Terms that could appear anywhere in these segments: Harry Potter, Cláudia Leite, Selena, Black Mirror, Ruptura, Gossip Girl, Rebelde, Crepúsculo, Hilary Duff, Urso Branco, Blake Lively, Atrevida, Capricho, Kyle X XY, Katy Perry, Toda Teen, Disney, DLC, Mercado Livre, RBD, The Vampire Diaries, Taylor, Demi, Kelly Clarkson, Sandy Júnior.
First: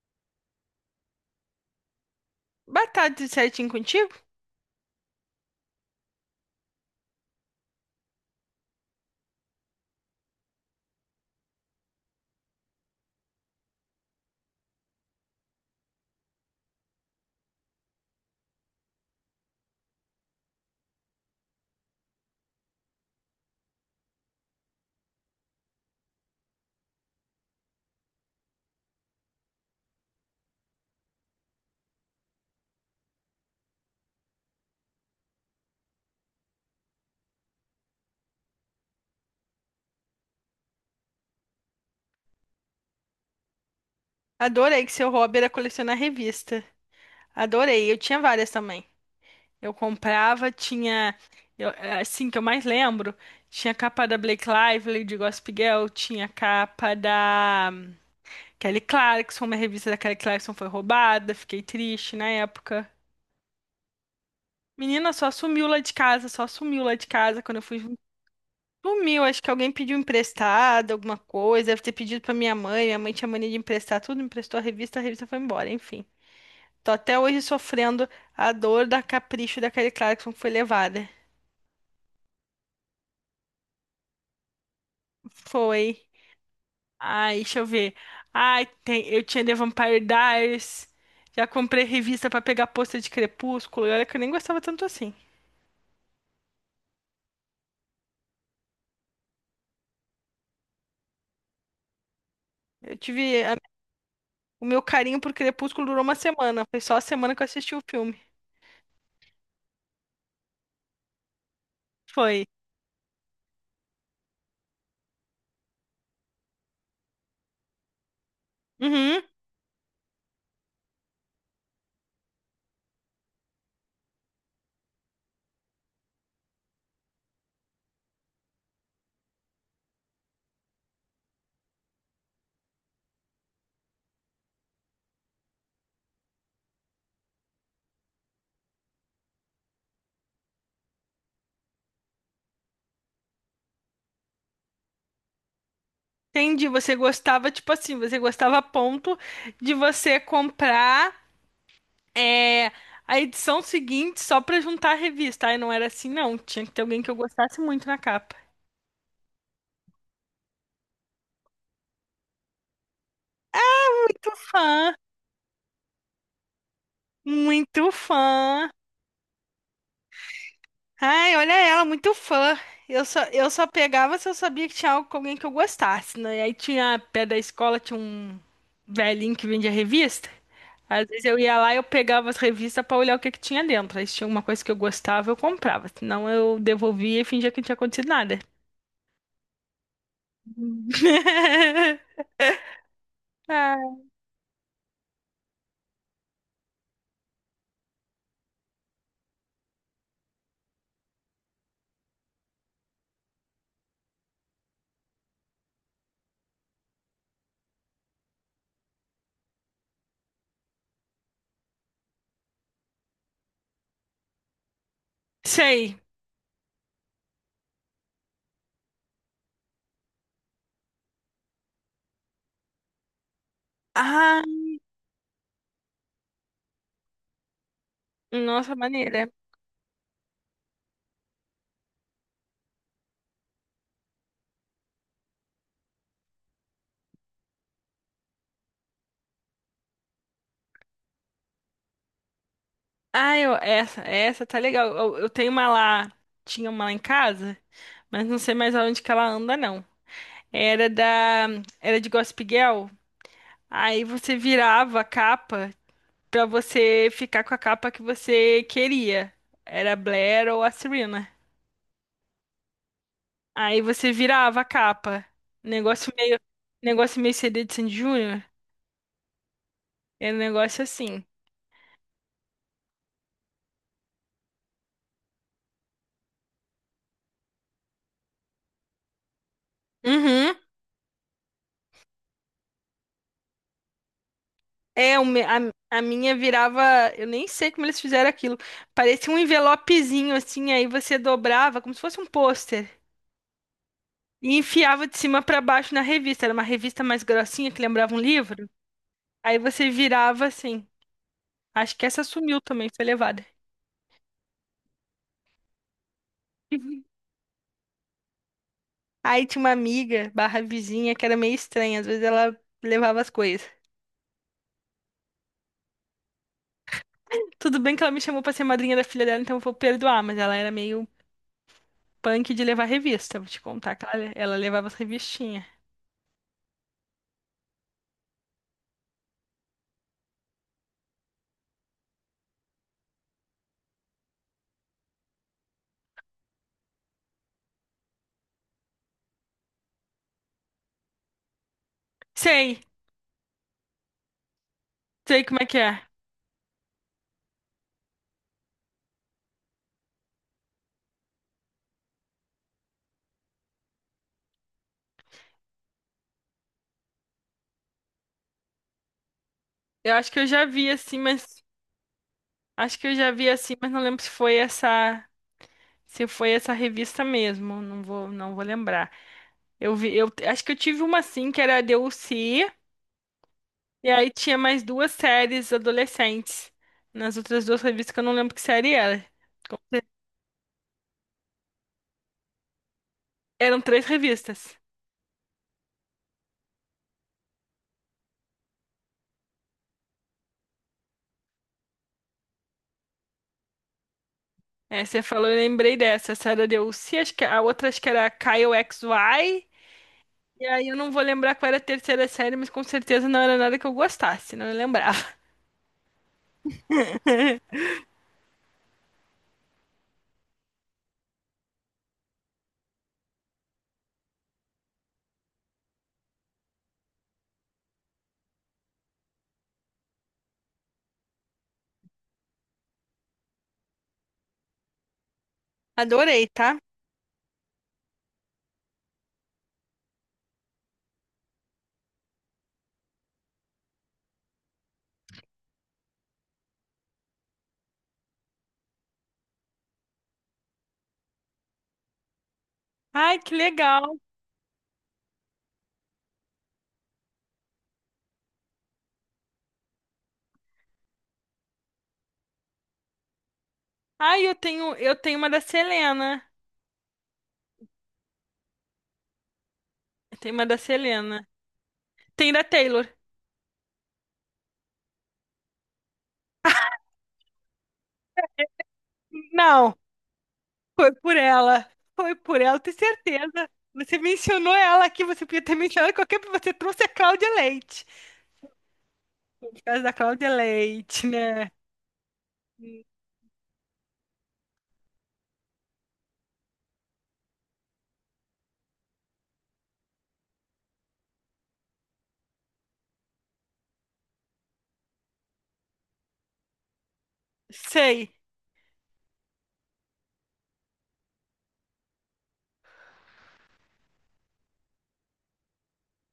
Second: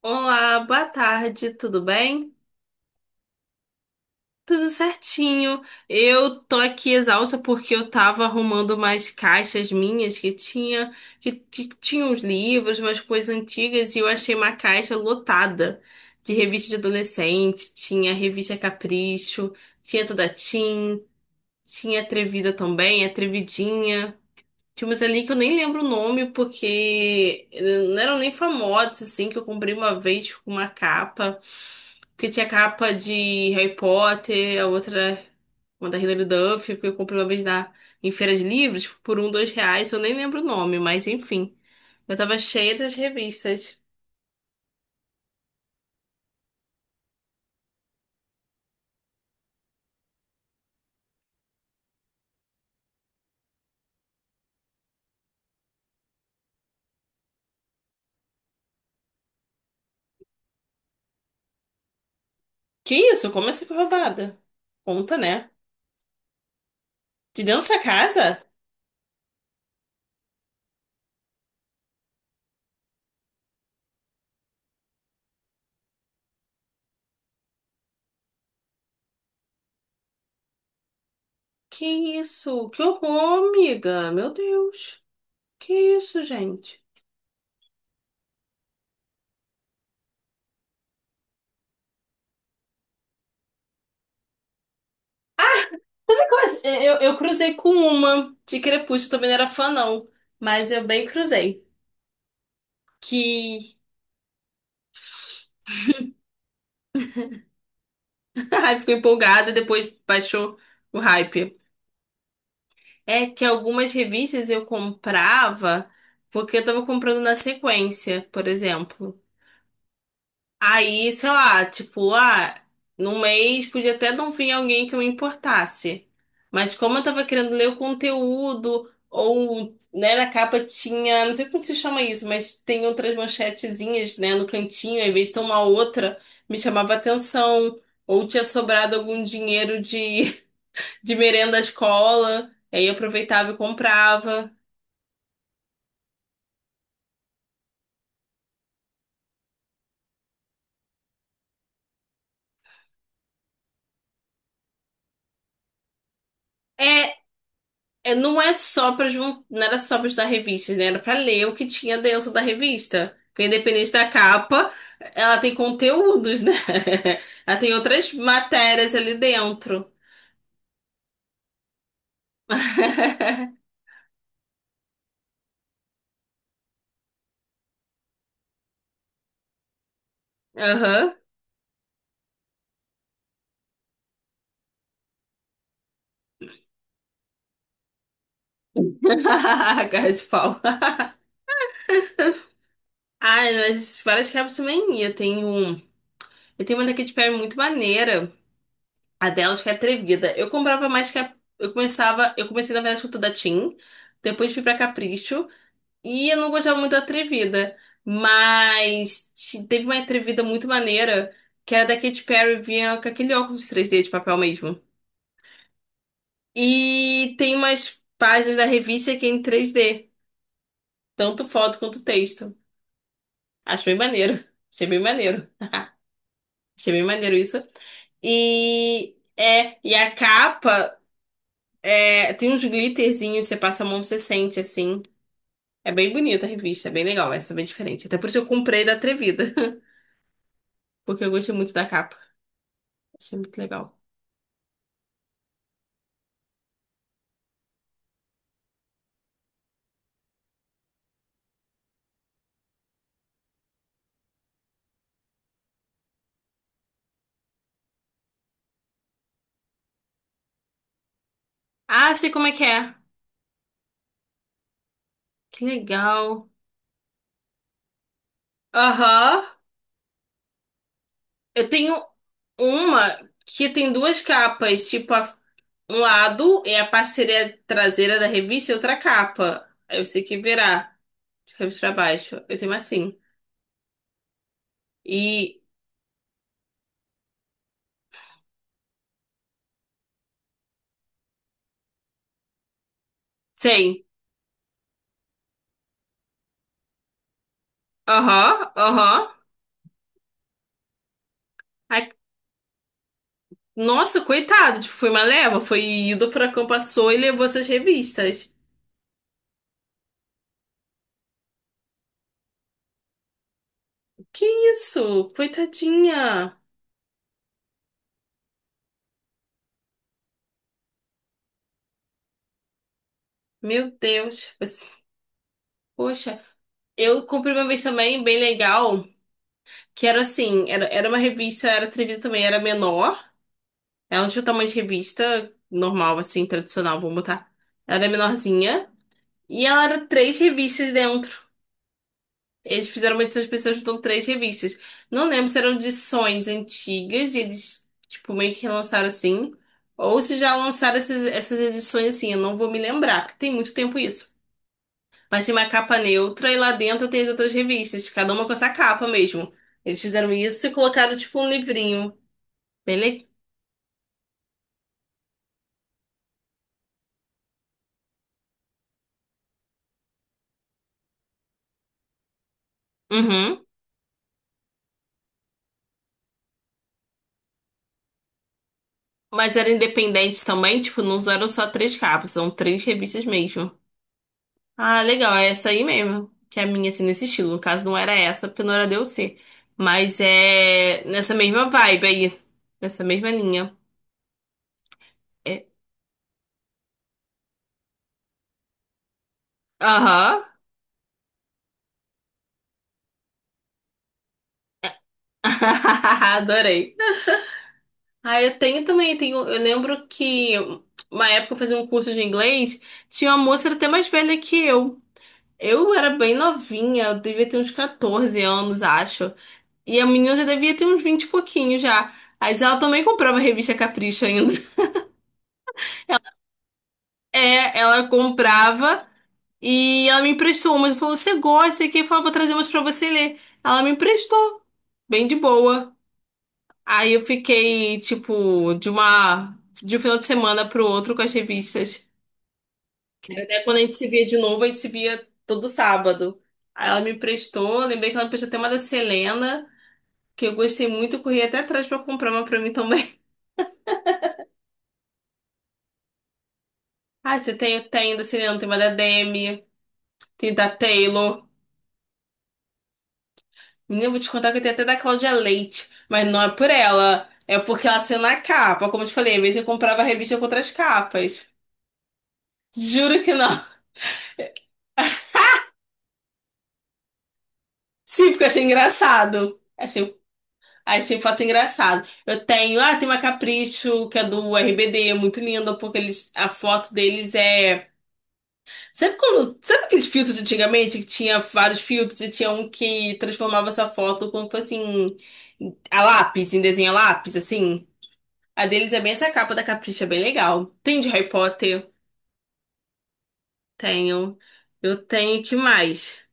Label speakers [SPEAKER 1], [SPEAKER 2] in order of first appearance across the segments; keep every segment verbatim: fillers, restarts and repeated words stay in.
[SPEAKER 1] Olá, boa tarde, tudo bem?
[SPEAKER 2] Batata certinho contigo?
[SPEAKER 1] Tudo certinho. Eu tô aqui exausta porque eu tava arrumando umas caixas minhas que tinha que, que tinha uns livros, umas coisas antigas e eu achei uma caixa lotada de revista de adolescente. Tinha revista Capricho, tinha Toda Teen, tinha Atrevida também, Atrevidinha. Tinha umas ali que eu nem lembro o nome porque eh, não eram nem famosas assim que eu comprei uma vez com uma capa. Porque tinha capa de Harry Potter, a outra, uma da Hilary Duff, porque eu comprei uma vez na, em feira de livros por um, dois reais, eu nem lembro o nome, mas enfim. Eu tava cheia das revistas.
[SPEAKER 2] Adorei que seu hobby era colecionar revista. Adorei, eu tinha várias também. Eu comprava, tinha. eu- assim que eu mais lembro, tinha capa da Blake Lively, de Gossip Girl, tinha capa da hum, Kelly Clarkson, uma revista da Kelly Clarkson foi roubada, fiquei triste na época.
[SPEAKER 1] Que isso? Como assim foi roubada?
[SPEAKER 2] Menina,
[SPEAKER 1] Conta,
[SPEAKER 2] só
[SPEAKER 1] né?
[SPEAKER 2] sumiu lá de casa, só sumiu lá de
[SPEAKER 1] De
[SPEAKER 2] casa quando
[SPEAKER 1] dentro
[SPEAKER 2] eu fui.
[SPEAKER 1] dessa casa?
[SPEAKER 2] Sumiu, acho que alguém pediu emprestado, alguma coisa, deve ter pedido pra minha mãe, minha mãe tinha mania de emprestar tudo, emprestou a revista, a revista foi embora, enfim. Tô até hoje sofrendo a dor da capricho da Kelly Clarkson que foi levada.
[SPEAKER 1] Que isso? Que horror, amiga. Meu Deus. Que
[SPEAKER 2] Foi.
[SPEAKER 1] isso, gente?
[SPEAKER 2] Ai, deixa eu ver. Ai, tem, eu tinha The Vampire Diaries. Já comprei revista pra pegar pôster de Crepúsculo. E olha que eu nem gostava tanto assim.
[SPEAKER 1] Sabe qual é? Eu, eu cruzei com uma de Crepúsculo, também não era fã, não. Mas eu bem cruzei.
[SPEAKER 2] Eu tive. a-
[SPEAKER 1] Que
[SPEAKER 2] o meu carinho por Crepúsculo durou uma semana. Foi só a semana que eu assisti o filme.
[SPEAKER 1] Ai, ficou empolgada, depois baixou o hype.
[SPEAKER 2] Foi.
[SPEAKER 1] É que algumas revistas eu comprava porque eu tava comprando na sequência, por exemplo.
[SPEAKER 2] Uhum.
[SPEAKER 1] Aí, sei lá, tipo, ah, num mês podia até não vir alguém que eu me importasse. Mas como eu tava querendo ler o conteúdo, ou, né, na capa tinha, não sei como se chama isso, mas tem outras manchetezinhas, né, no cantinho, às vezes tem uma outra, me chamava atenção. Ou tinha sobrado algum dinheiro de de merenda à escola. Aí eu aproveitava e comprava.
[SPEAKER 2] Entendi. Você gostava, tipo assim, você gostava a ponto de você comprar. É a edição seguinte só pra juntar a revista. Aí não era assim, não. Tinha que ter alguém que eu
[SPEAKER 1] É,
[SPEAKER 2] gostasse muito na
[SPEAKER 1] é,
[SPEAKER 2] capa.
[SPEAKER 1] não é só para não era só para estudar revistas, né? Era para ler o que tinha dentro da revista. Porque independente da
[SPEAKER 2] Muito
[SPEAKER 1] capa,
[SPEAKER 2] fã,
[SPEAKER 1] ela tem conteúdos, né? Ela tem
[SPEAKER 2] muito
[SPEAKER 1] outras
[SPEAKER 2] fã.
[SPEAKER 1] matérias ali dentro.
[SPEAKER 2] Ai, olha ela, muito fã. Eu só, eu só pegava se eu sabia que tinha algo com alguém que eu gostasse, né? E aí tinha, pé da escola, tinha um velhinho que vendia revista. Às
[SPEAKER 1] Aham.
[SPEAKER 2] vezes eu ia lá e eu pegava as revistas pra olhar o que que tinha dentro. Aí se tinha alguma coisa que eu gostava, eu comprava. Senão eu devolvia e fingia que não tinha acontecido nada.
[SPEAKER 1] Cara de pau. Ai,
[SPEAKER 2] Ah,
[SPEAKER 1] mas várias capas também ia. Tem um. E tem uma daqui de pé muito maneira. A delas que é atrevida. Eu comprava mais que a... Eu começava... Eu comecei, na verdade, com tudo da Tim. Depois fui pra Capricho. E eu não gostava muito da atrevida. Mas te- teve uma atrevida muito maneira. Que era da Katy Perry. Vinha com aquele óculos três D de papel mesmo.
[SPEAKER 2] sei.
[SPEAKER 1] E tem umas páginas da revista que é em três D. Tanto foto quanto texto. Acho bem
[SPEAKER 2] Ah,
[SPEAKER 1] maneiro. Achei bem maneiro. Achei bem maneiro isso.
[SPEAKER 2] nossa,
[SPEAKER 1] E...
[SPEAKER 2] maneira.
[SPEAKER 1] É, e a capa É, tem uns glitterzinhos, você passa a mão, você sente, assim. É bem bonita a revista, é bem legal, essa é bem diferente. Até por isso eu comprei da Atrevida, porque eu gostei muito da capa. Achei
[SPEAKER 2] Ah, eu,
[SPEAKER 1] muito legal.
[SPEAKER 2] essa, essa tá legal. Eu, eu tenho uma lá, tinha uma lá em casa, mas não sei mais aonde que ela anda, não. Era da, era de Gossip Girl. Aí você virava a capa pra você ficar com a capa que você queria. Era a Blair ou a Serena.
[SPEAKER 1] Ah, sei como é que é.
[SPEAKER 2] Aí você virava a capa.
[SPEAKER 1] Que
[SPEAKER 2] Negócio meio,
[SPEAKER 1] legal.
[SPEAKER 2] negócio meio C D de Sandy Júnior.
[SPEAKER 1] Aham.
[SPEAKER 2] Era um negócio assim.
[SPEAKER 1] Eu tenho uma que tem duas capas, tipo, a- um lado é a parceria traseira da revista e outra capa. Aí você tem que
[SPEAKER 2] Uhum.
[SPEAKER 1] virar de cabeça pra baixo. Eu tenho uma assim.
[SPEAKER 2] É, o me- a,
[SPEAKER 1] E
[SPEAKER 2] a minha virava. Eu nem sei como eles fizeram aquilo. Parecia um envelopezinho assim, aí você dobrava, como se fosse um pôster.
[SPEAKER 1] Sei.
[SPEAKER 2] E enfiava de cima pra baixo na revista. Era uma revista mais grossinha que lembrava um
[SPEAKER 1] Aham,
[SPEAKER 2] livro.
[SPEAKER 1] aham.
[SPEAKER 2] Aí você virava assim. Acho que essa sumiu também, foi levada.
[SPEAKER 1] Nossa, coitado, tipo, foi uma leva, foi do furacão passou e levou essas revistas.
[SPEAKER 2] Aí tinha uma amiga, barra vizinha, que era meio estranha. Às vezes ela levava as coisas.
[SPEAKER 1] Que isso? Coitadinha.
[SPEAKER 2] Tudo bem que ela me chamou pra ser madrinha da filha dela, então eu vou perdoar, mas ela era meio punk de levar revista. Vou te
[SPEAKER 1] Meu
[SPEAKER 2] contar que ela,
[SPEAKER 1] Deus.
[SPEAKER 2] ela
[SPEAKER 1] tipo
[SPEAKER 2] levava
[SPEAKER 1] Assim,
[SPEAKER 2] as revistinhas.
[SPEAKER 1] poxa, eu comprei uma vez também, bem legal, que era assim, era, era uma revista, era atrevida também, era menor. Ela não tinha o tamanho de revista normal, assim, tradicional, vamos botar. Ela era menorzinha. E ela era três revistas dentro.
[SPEAKER 2] Sei.
[SPEAKER 1] Eles fizeram uma edição especial juntando três revistas. Não
[SPEAKER 2] Sei
[SPEAKER 1] lembro se
[SPEAKER 2] como é
[SPEAKER 1] eram
[SPEAKER 2] que é.
[SPEAKER 1] edições antigas, e eles, tipo, meio que relançaram assim. Ou se já lançaram essas, essas edições assim, eu não vou me lembrar, porque tem muito tempo isso. Mas tem uma capa neutra e lá dentro tem as outras revistas, cada uma com essa capa mesmo. Eles
[SPEAKER 2] Eu acho
[SPEAKER 1] fizeram
[SPEAKER 2] que eu já
[SPEAKER 1] isso e
[SPEAKER 2] vi
[SPEAKER 1] colocaram,
[SPEAKER 2] assim,
[SPEAKER 1] tipo,
[SPEAKER 2] mas
[SPEAKER 1] um livrinho. Bem
[SPEAKER 2] acho que eu
[SPEAKER 1] le-
[SPEAKER 2] já vi assim, mas não lembro se foi essa, se foi essa revista mesmo. Não vou, não vou lembrar. Eu vi, eu acho que eu tive uma assim que era a D L C
[SPEAKER 1] Uhum.
[SPEAKER 2] e aí tinha mais duas séries adolescentes nas outras duas revistas que eu não lembro que série era.
[SPEAKER 1] Mas eram
[SPEAKER 2] Com cer-
[SPEAKER 1] independentes também, tipo, não eram só três capas, são três revistas mesmo.
[SPEAKER 2] Eram três revistas.
[SPEAKER 1] Ah, legal, é essa aí mesmo. Que é a minha, assim, nesse estilo. No caso, não era essa, porque não era D L C. Mas é nessa mesma vibe aí. Nessa mesma linha.
[SPEAKER 2] É, você falou, eu
[SPEAKER 1] É.
[SPEAKER 2] lembrei dessa. Essa era a D L C, acho que a outra acho que era a Kyle X XY.
[SPEAKER 1] Aham.
[SPEAKER 2] E aí eu não vou lembrar qual era a terceira série, mas com certeza não era nada que eu gostasse, não eu lembrava.
[SPEAKER 1] Adorei. Ah, eu tenho também, tenho, eu lembro que uma época eu fazia um curso de inglês, tinha uma moça até mais velha que eu. Eu era bem novinha, eu devia ter uns quatorze anos, acho. E a menina já devia ter uns vinte e pouquinho já. Mas ela também comprava a revista Capricho ainda.
[SPEAKER 2] Adorei, tá?
[SPEAKER 1] É, ela comprava e ela me emprestou umas. Ela falou, você gosta? E quem falou, vou trazer umas pra você ler. Ela me emprestou, bem de boa. Aí eu fiquei, tipo, de uma, de um final de semana pro outro com as revistas. Que
[SPEAKER 2] Ai,
[SPEAKER 1] era
[SPEAKER 2] que
[SPEAKER 1] Até quando a gente se
[SPEAKER 2] legal.
[SPEAKER 1] via de novo, a gente se via todo sábado. Aí ela me emprestou, lembrei que ela me emprestou até uma da Selena, que eu gostei muito, corri até atrás pra comprar uma pra mim também.
[SPEAKER 2] Ai, eu tenho, eu tenho uma da Selena.
[SPEAKER 1] Ah, você tem, tem da Selena, tem uma da Demi,
[SPEAKER 2] Eu
[SPEAKER 1] tem
[SPEAKER 2] tenho uma
[SPEAKER 1] da
[SPEAKER 2] da
[SPEAKER 1] Taylor.
[SPEAKER 2] Selena. Tem da Taylor.
[SPEAKER 1] Menina, eu vou te contar que eu tenho até da Cláudia Leite, mas não é por ela. É porque ela saiu na capa. Como eu te falei, às vezes eu
[SPEAKER 2] Não,
[SPEAKER 1] comprava a revista com outras
[SPEAKER 2] foi por
[SPEAKER 1] capas.
[SPEAKER 2] ela. Foi por ela, tenho
[SPEAKER 1] Juro que não.
[SPEAKER 2] certeza. Você mencionou ela aqui, você podia ter mencionado qualquer. Você trouxe a Cláudia Leite.
[SPEAKER 1] Sim, porque eu achei engraçado.
[SPEAKER 2] Por causa da
[SPEAKER 1] Achei,
[SPEAKER 2] Cláudia
[SPEAKER 1] achei
[SPEAKER 2] Leite,
[SPEAKER 1] foto
[SPEAKER 2] né?
[SPEAKER 1] engraçado. Eu tenho, ah, tem uma Capricho, que é do R B D, muito linda, porque eles, a foto deles é. Sabe quando. Sabe aqueles filtros de antigamente que tinha vários filtros e tinha um que transformava essa foto como se fosse assim, a lápis, em desenho a lápis, assim?
[SPEAKER 2] Sei.
[SPEAKER 1] A deles é bem essa capa da Capricha, é bem legal. Tem de Harry Potter? Tenho. Eu tenho, que mais?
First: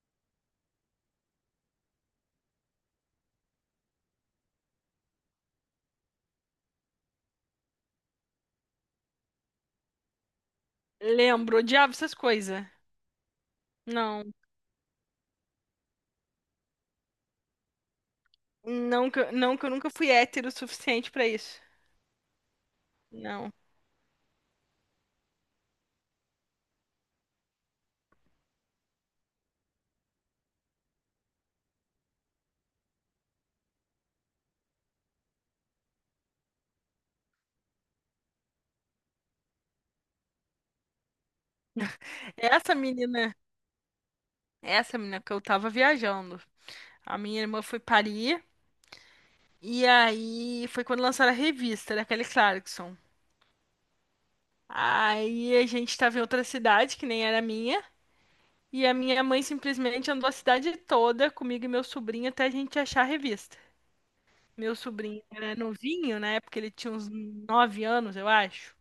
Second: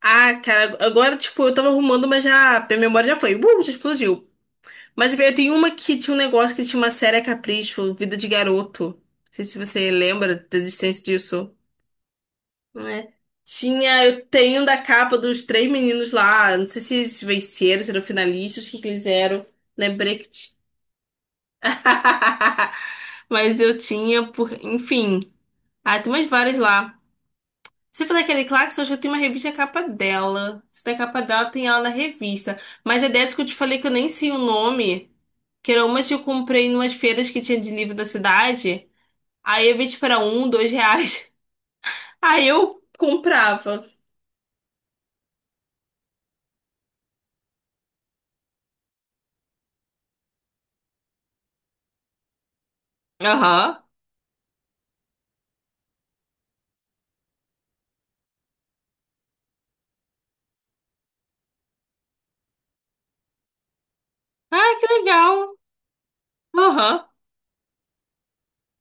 [SPEAKER 1] Ah, cara, agora, tipo, eu tava arrumando, mas já, minha memória já foi. Uh, já explodiu. Mas eu tenho uma que tinha um negócio que tinha uma série a Capricho, Vida de Garoto. Não sei se você lembra da existência disso,
[SPEAKER 2] Lembro. Odiava essas coisas.
[SPEAKER 1] né? Tinha, eu
[SPEAKER 2] Não.
[SPEAKER 1] tenho da capa dos três meninos lá, não sei se eles venceram, se eram finalistas, o que que eles
[SPEAKER 2] Não que, eu-
[SPEAKER 1] eram.
[SPEAKER 2] não que eu nunca fui
[SPEAKER 1] Lembrei que
[SPEAKER 2] hétero o
[SPEAKER 1] tinha.
[SPEAKER 2] suficiente pra isso. Não.
[SPEAKER 1] Mas eu tinha, por... enfim. Ah, tem umas várias lá. Você falou daquele Clarks, eu acho que tem uma revista capa dela. Se tem a capa dela, tem ela na revista. Mas é dessa que eu te falei que eu nem sei o nome. Que era umas que eu comprei em umas feiras que tinha de livro da cidade. Aí eu vi tipo era um, dois reais. Aí
[SPEAKER 2] Essa
[SPEAKER 1] eu
[SPEAKER 2] menina,
[SPEAKER 1] comprava.
[SPEAKER 2] essa menina que eu tava viajando. A minha irmã foi parir. E aí foi quando lançaram a revista da Kelly Clarkson.
[SPEAKER 1] Aham.
[SPEAKER 2] Aí a gente tava em outra cidade, que nem era minha. E a minha mãe simplesmente andou a cidade toda comigo e meu sobrinho até a gente achar a revista.
[SPEAKER 1] Ah,
[SPEAKER 2] Meu
[SPEAKER 1] que
[SPEAKER 2] sobrinho
[SPEAKER 1] legal.
[SPEAKER 2] era novinho, na época ele tinha
[SPEAKER 1] Aham.
[SPEAKER 2] uns nove anos, eu acho.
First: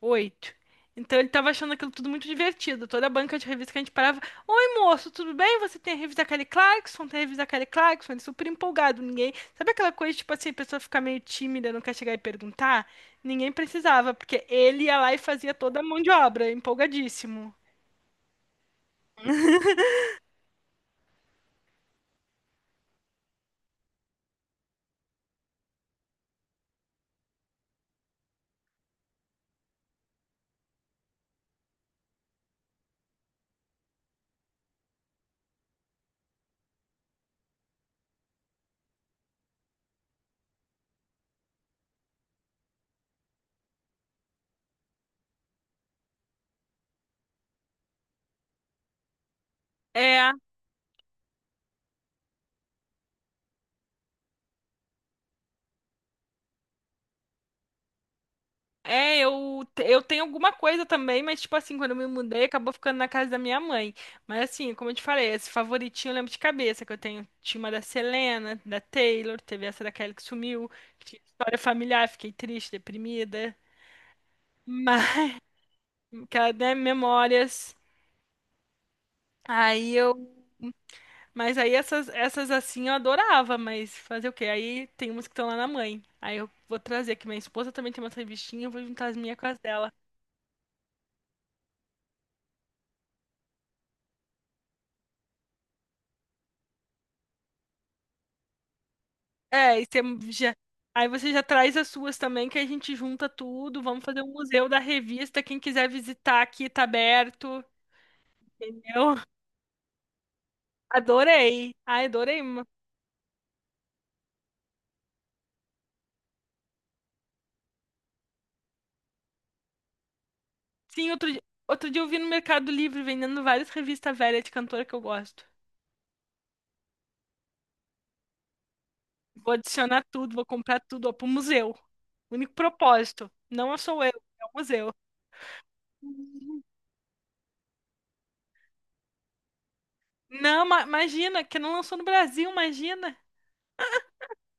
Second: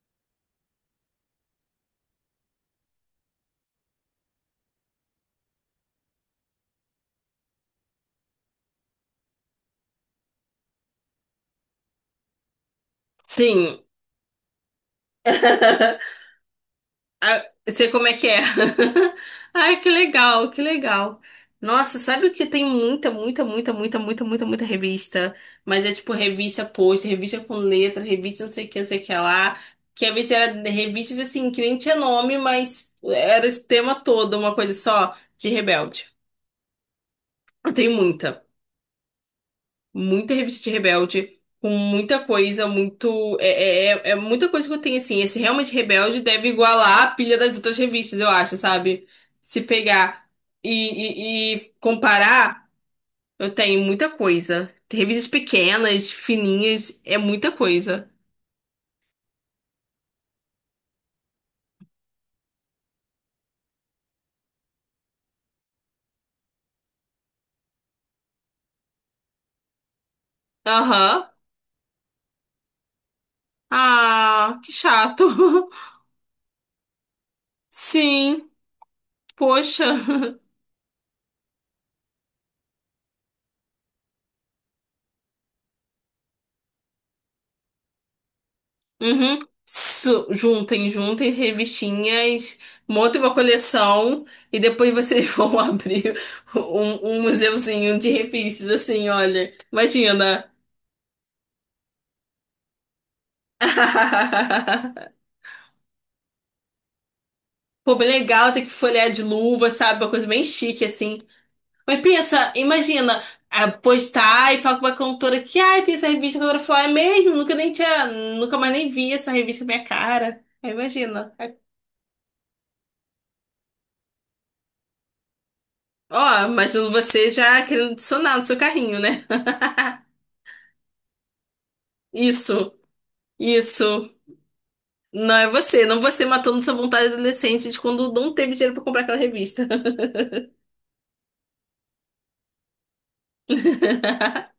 [SPEAKER 2] Oito. Então ele tava achando aquilo tudo muito divertido. Toda a banca de revista que a gente parava. Oi, moço, tudo bem? Você tem a revista Kelly Clarkson? Tem a revista Kelly Clarkson? Ele super empolgado. Ninguém. Sabe aquela coisa, tipo assim, a pessoa fica meio tímida, não quer chegar e perguntar? Ninguém
[SPEAKER 1] Sim.
[SPEAKER 2] precisava, porque ele ia lá e fazia toda a mão de obra,
[SPEAKER 1] Ah,
[SPEAKER 2] empolgadíssimo.
[SPEAKER 1] sei como é que é. Ai, que legal, que legal. Nossa, sabe o que tem muita, muita, muita, muita, muita, muita, muita revista? Mas é tipo revista post, revista com letra, revista não sei o que, não sei o que lá. Que às vezes era revistas assim, que nem tinha nome, mas era esse tema todo, uma coisa só de Rebelde. Tem muita muita revista Rebelde, com muita coisa, muito. É, é, é é muita coisa que eu tenho, assim. Esse realmente Rebelde deve igualar a pilha das outras revistas, eu acho, sabe? Se pegar
[SPEAKER 2] É,
[SPEAKER 1] e, e, e comparar, eu tenho muita coisa. Tem Revistas pequenas, fininhas, é muita coisa.
[SPEAKER 2] é, eu, eu tenho alguma coisa também, mas tipo assim, quando eu me mudei, acabou ficando na casa da minha mãe. Mas assim, como eu te falei, esse favoritinho eu lembro de cabeça, que eu tenho. Tinha uma da Selena, da Taylor, teve essa da Kelly que sumiu, que tinha
[SPEAKER 1] Aham.
[SPEAKER 2] história familiar, fiquei triste, deprimida.
[SPEAKER 1] Ah, que chato.
[SPEAKER 2] Mas, que ela, né, memórias.
[SPEAKER 1] Sim, poxa.
[SPEAKER 2] Aí eu. Mas aí essas, essas assim eu adorava, mas fazer o quê? Aí tem umas que estão lá na mãe. Aí eu vou trazer, que minha esposa também tem umas revistinhas, eu vou juntar as minhas
[SPEAKER 1] Uhum.
[SPEAKER 2] com as dela.
[SPEAKER 1] Su- Juntem, juntem revistinhas, montem uma coleção e depois vocês vão abrir um, um museuzinho de revistas, assim, olha.
[SPEAKER 2] É, e tem-
[SPEAKER 1] Imagina.
[SPEAKER 2] já... aí você já traz as suas também, que a gente junta tudo. Vamos fazer um museu da revista. Quem quiser visitar aqui, tá aberto.
[SPEAKER 1] Pô, bem legal, tem que folhear
[SPEAKER 2] Entendeu?
[SPEAKER 1] de luva, sabe? Uma coisa bem chique, assim.
[SPEAKER 2] Adorei.
[SPEAKER 1] Mas
[SPEAKER 2] Ai, adorei.
[SPEAKER 1] pensa,
[SPEAKER 2] ma-
[SPEAKER 1] imagina, ah, postar e falar com uma cantora que, ai, tem essa revista, a cantora fala, é mesmo? Nunca nem tinha, nunca mais nem vi essa revista com minha cara. Aí
[SPEAKER 2] Sim, outro
[SPEAKER 1] imagina.
[SPEAKER 2] dia, outro dia eu vi no Mercado Livre vendendo várias revistas velhas de cantora que eu gosto.
[SPEAKER 1] Ó, imagino você já querendo adicionar no seu carrinho, né?
[SPEAKER 2] Vou adicionar tudo, vou comprar tudo, ó, pro museu. Único
[SPEAKER 1] Isso,
[SPEAKER 2] propósito. Não sou eu,
[SPEAKER 1] isso.
[SPEAKER 2] é o museu.
[SPEAKER 1] Não é você, não você matando sua vontade adolescente de quando não teve dinheiro pra comprar aquela revista.
[SPEAKER 2] Não, ma- imagina, que não lançou no Brasil, imagina.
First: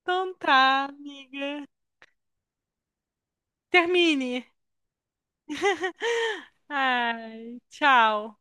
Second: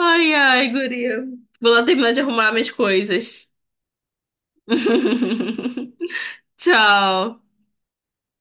[SPEAKER 2] Então
[SPEAKER 1] ai,
[SPEAKER 2] tá,
[SPEAKER 1] guria.
[SPEAKER 2] amiga.
[SPEAKER 1] Vou lá terminar de arrumar minhas coisas.
[SPEAKER 2] Termine.
[SPEAKER 1] Tchau.
[SPEAKER 2] Ai, tchau.